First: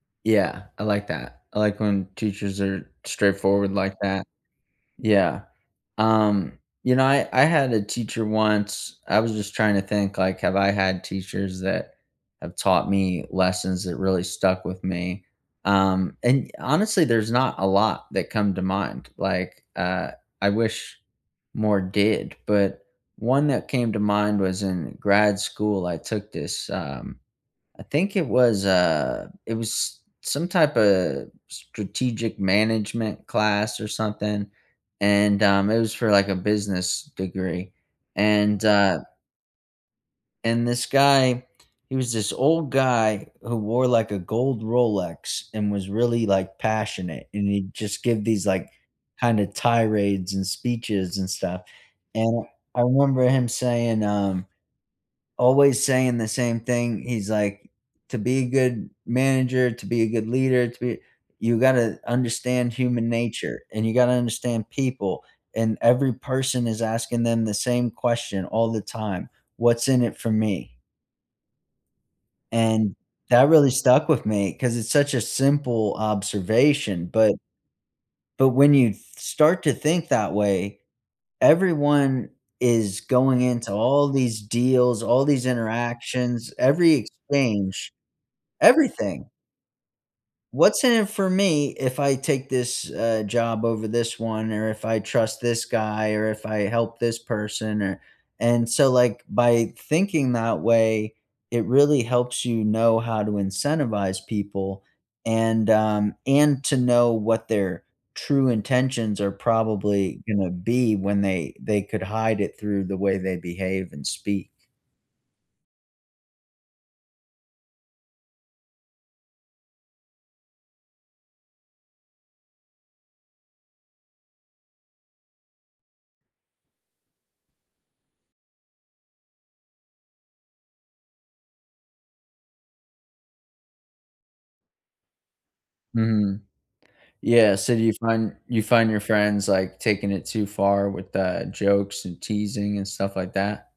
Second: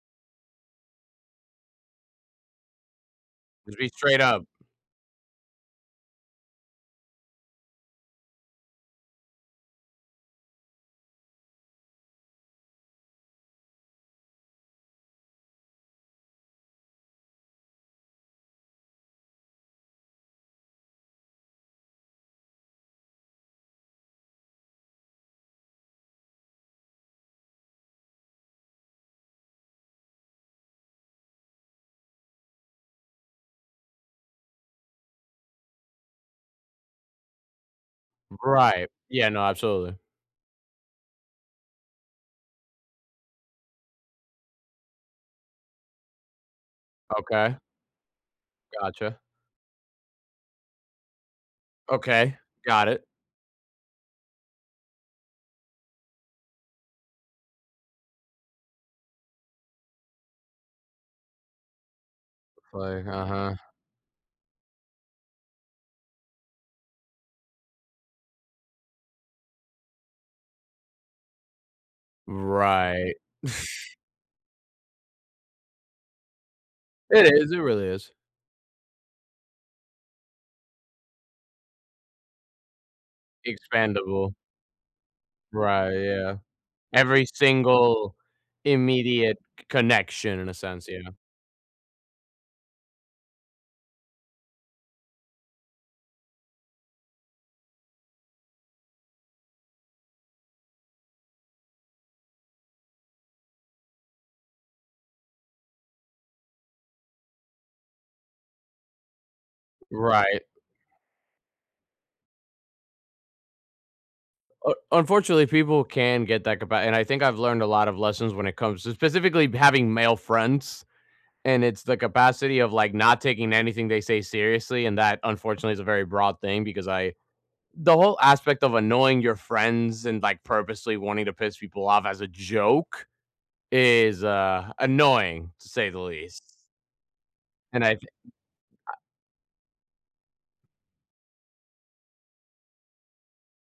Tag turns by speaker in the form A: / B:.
A: Yeah, I like that, I like when teachers are straightforward
B: Just be
A: like
B: straight
A: that,
B: up.
A: yeah, um, you know, I I had a teacher once I was just trying to think, like, have I had teachers that have taught me lessons that really stuck with me, um, and, honestly, there's not a lot that come to mind, like, uh, I wish more did, but one that came to mind was in grad school, I took this, um, I think it was a it was some typa strategic management class or something, and, um, it was for like a business degree, and,
B: Right,
A: uh
B: yeah, no, absolutely.
A: and, this guy, he was this old guy who wore, like, a gold Rolex and was really, like, passionate, and
B: Okay.
A: he'd just give these, like,
B: Gotcha.
A: kind of tirades and speeches and stuff,
B: Okay,
A: and I I
B: got it.
A: remember him saying, um, always saying the same thing. He's like, "To be a good manager, to be a good leader, to be you gotta understand
B: Like,
A: human
B: uh-huh.
A: nature, and you gotta understand people, and every person is asking them the same question all the time. 'What's in it for me?'" And
B: Right.
A: that really stuck with me 'cause it's such a simple observation,
B: It
A: but
B: is, it really is.
A: but when you th start to think that way, everyone is going into all
B: Expandable.
A: these deals, all these
B: Right, yeah,
A: interactions, every
B: every
A: exchange,
B: single
A: everything.
B: immediate connection in a
A: What's
B: sense,
A: in it
B: yeah.
A: for me if I take this, uh, job over this one, or if I trust this guy, or if I help this person, or and so, like, by thinking that way, it really helps you know how to incentivize people and, um, and to know what their true intentions are probably
B: Right.
A: gonna be when they they could hide it through the way they behave and speak.
B: U unfortunately, people can get that ca ba and I think I've learned a lot of lessons when it comes to specifically having male friends. And it's the capacity of, like, not taking anything they say seriously, and that unfortunately is a very broad thing because I the whole aspect of annoying your friends and, like, purposely wanting to piss people off as a joke is, uh, annoying to say the
A: Mhm.
B: least.
A: Yeah, so do
B: And
A: you
B: I th
A: find you find
B: I
A: your friends, like, taking it too far with the jokes and teasing and stuff like that?